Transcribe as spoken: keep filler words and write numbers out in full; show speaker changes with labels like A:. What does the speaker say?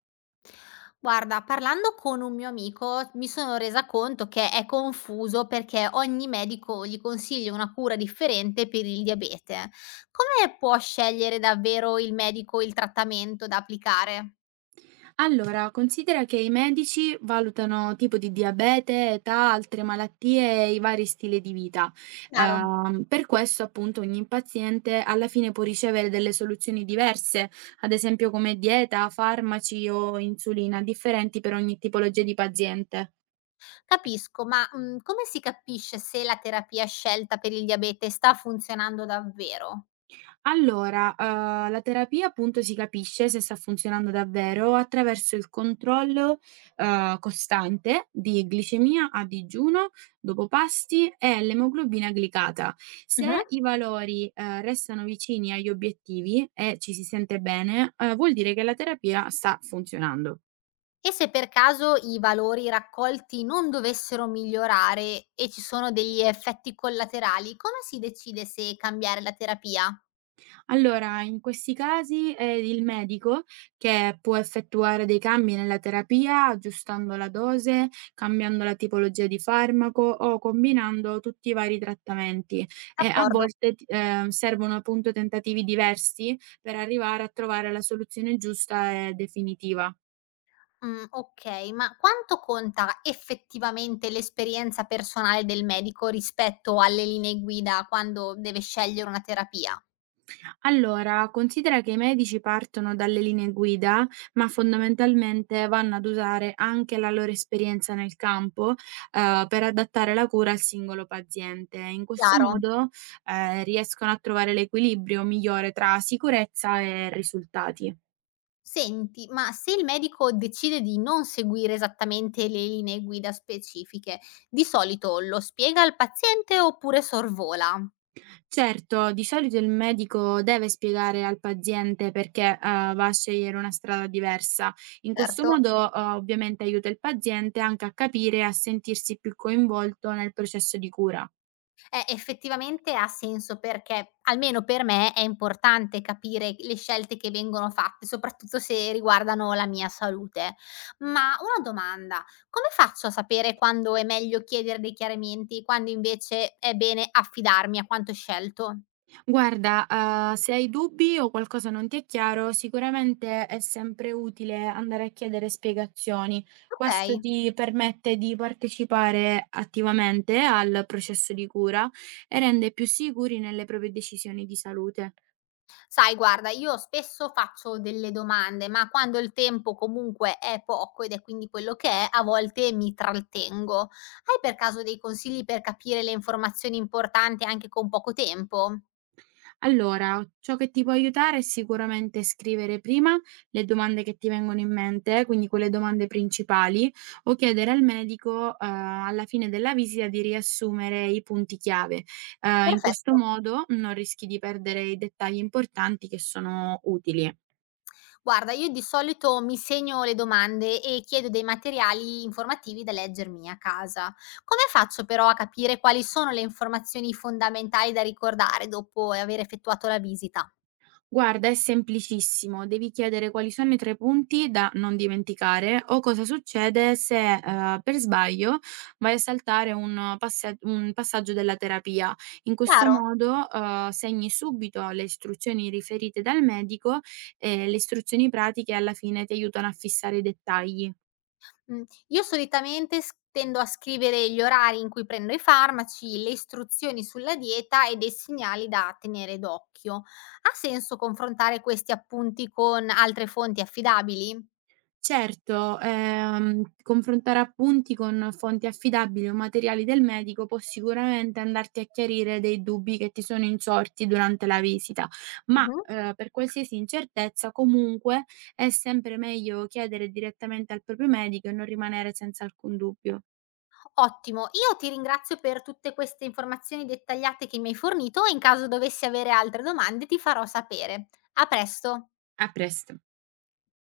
A: Guarda, parlando con un mio amico mi sono resa conto che è confuso perché ogni medico gli consiglia una cura differente per il diabete. Come può scegliere davvero il medico il trattamento da applicare?
B: Allora, considera che i medici valutano tipo di diabete, età, altre malattie e i vari stili di vita.
A: Chiaro,
B: Ehm, per questo, appunto, ogni paziente alla fine può ricevere delle soluzioni diverse, ad esempio come dieta, farmaci o insulina, differenti per ogni tipologia di paziente.
A: capisco, ma mm, come si capisce se la terapia scelta per il diabete sta funzionando davvero?
B: Allora, uhm, la terapia appunto si capisce se sta funzionando davvero attraverso il controllo, uhm, costante di glicemia a digiuno, dopo pasti e l'emoglobina glicata. Se i valori, uhm, restano vicini agli obiettivi e ci si sente bene, uhm, vuol dire che la terapia sta funzionando.
A: E se per caso i valori raccolti non dovessero migliorare e ci sono degli effetti collaterali, come si decide se cambiare la terapia?
B: Allora, in questi casi è il medico che può effettuare dei cambi nella terapia, aggiustando la dose, cambiando la tipologia di farmaco o combinando tutti i vari trattamenti. E a
A: D'accordo.
B: volte ti- eh, servono appunto tentativi diversi per arrivare a trovare la soluzione giusta e definitiva.
A: Mm, ok, ma quanto conta effettivamente l'esperienza personale del medico rispetto alle linee guida quando deve scegliere una terapia?
B: Allora, considera che i medici partono dalle linee guida, ma fondamentalmente vanno ad usare anche la loro esperienza nel campo, eh, per adattare la cura al singolo paziente. In questo
A: Chiaro.
B: modo, eh, riescono a trovare l'equilibrio migliore tra sicurezza e risultati.
A: Senti, ma se il medico decide di non seguire esattamente le linee guida specifiche, di solito lo spiega al paziente oppure sorvola?
B: Certo, di solito il medico deve spiegare al paziente perché, eh, va a scegliere una strada diversa. In questo
A: Certo,
B: modo, eh, ovviamente aiuta il paziente anche a capire e a sentirsi più coinvolto nel processo di cura.
A: eh, effettivamente ha senso perché, almeno per me, è importante capire le scelte che vengono fatte, soprattutto se riguardano la mia salute. Ma una domanda, come faccio a sapere quando è meglio chiedere dei chiarimenti, quando invece è bene affidarmi a quanto scelto?
B: Guarda, eh, se hai dubbi o qualcosa non ti è chiaro, sicuramente è sempre utile andare a chiedere spiegazioni. Questo
A: Ok.
B: ti permette di partecipare attivamente al processo di cura e rende più sicuri nelle proprie decisioni di salute.
A: Sai guarda, io spesso faccio delle domande, ma quando il tempo comunque è poco ed è quindi quello che è, a volte mi trattengo. Hai per caso dei consigli per capire le informazioni importanti anche con poco tempo?
B: Allora, ciò che ti può aiutare è sicuramente scrivere prima le domande che ti vengono in mente, quindi quelle domande principali, o chiedere al medico, eh, alla fine della visita di riassumere i punti chiave. Eh, in questo
A: Perfetto.
B: modo non rischi di perdere i dettagli importanti che sono utili.
A: Guarda, io di solito mi segno le domande e chiedo dei materiali informativi da leggermi a casa. Come faccio però a capire quali sono le informazioni fondamentali da ricordare dopo aver effettuato la visita?
B: Guarda, è semplicissimo, devi chiedere quali sono i tre punti da non dimenticare o cosa succede se, ehm, per sbaglio vai a saltare un passa un passaggio della terapia. In questo
A: Chiaro?
B: modo, ehm, segni subito le istruzioni riferite dal medico e le istruzioni pratiche alla fine ti aiutano a fissare i dettagli.
A: Mh, io solitamente s tendo a scrivere gli orari in cui prendo i farmaci, le istruzioni sulla dieta e dei segnali da tenere d'occhio. Ha senso confrontare questi appunti con altre fonti affidabili?
B: Certo, ehm, confrontare appunti con fonti affidabili o materiali del medico può sicuramente andarti a chiarire dei dubbi che ti sono insorti durante la visita, ma
A: Mh-mh.
B: eh, per qualsiasi incertezza comunque è sempre meglio chiedere direttamente al proprio medico e non rimanere senza alcun dubbio.
A: Ottimo, io ti ringrazio per tutte queste informazioni dettagliate che mi hai fornito e in caso dovessi avere altre domande ti farò sapere. A presto.
B: A presto.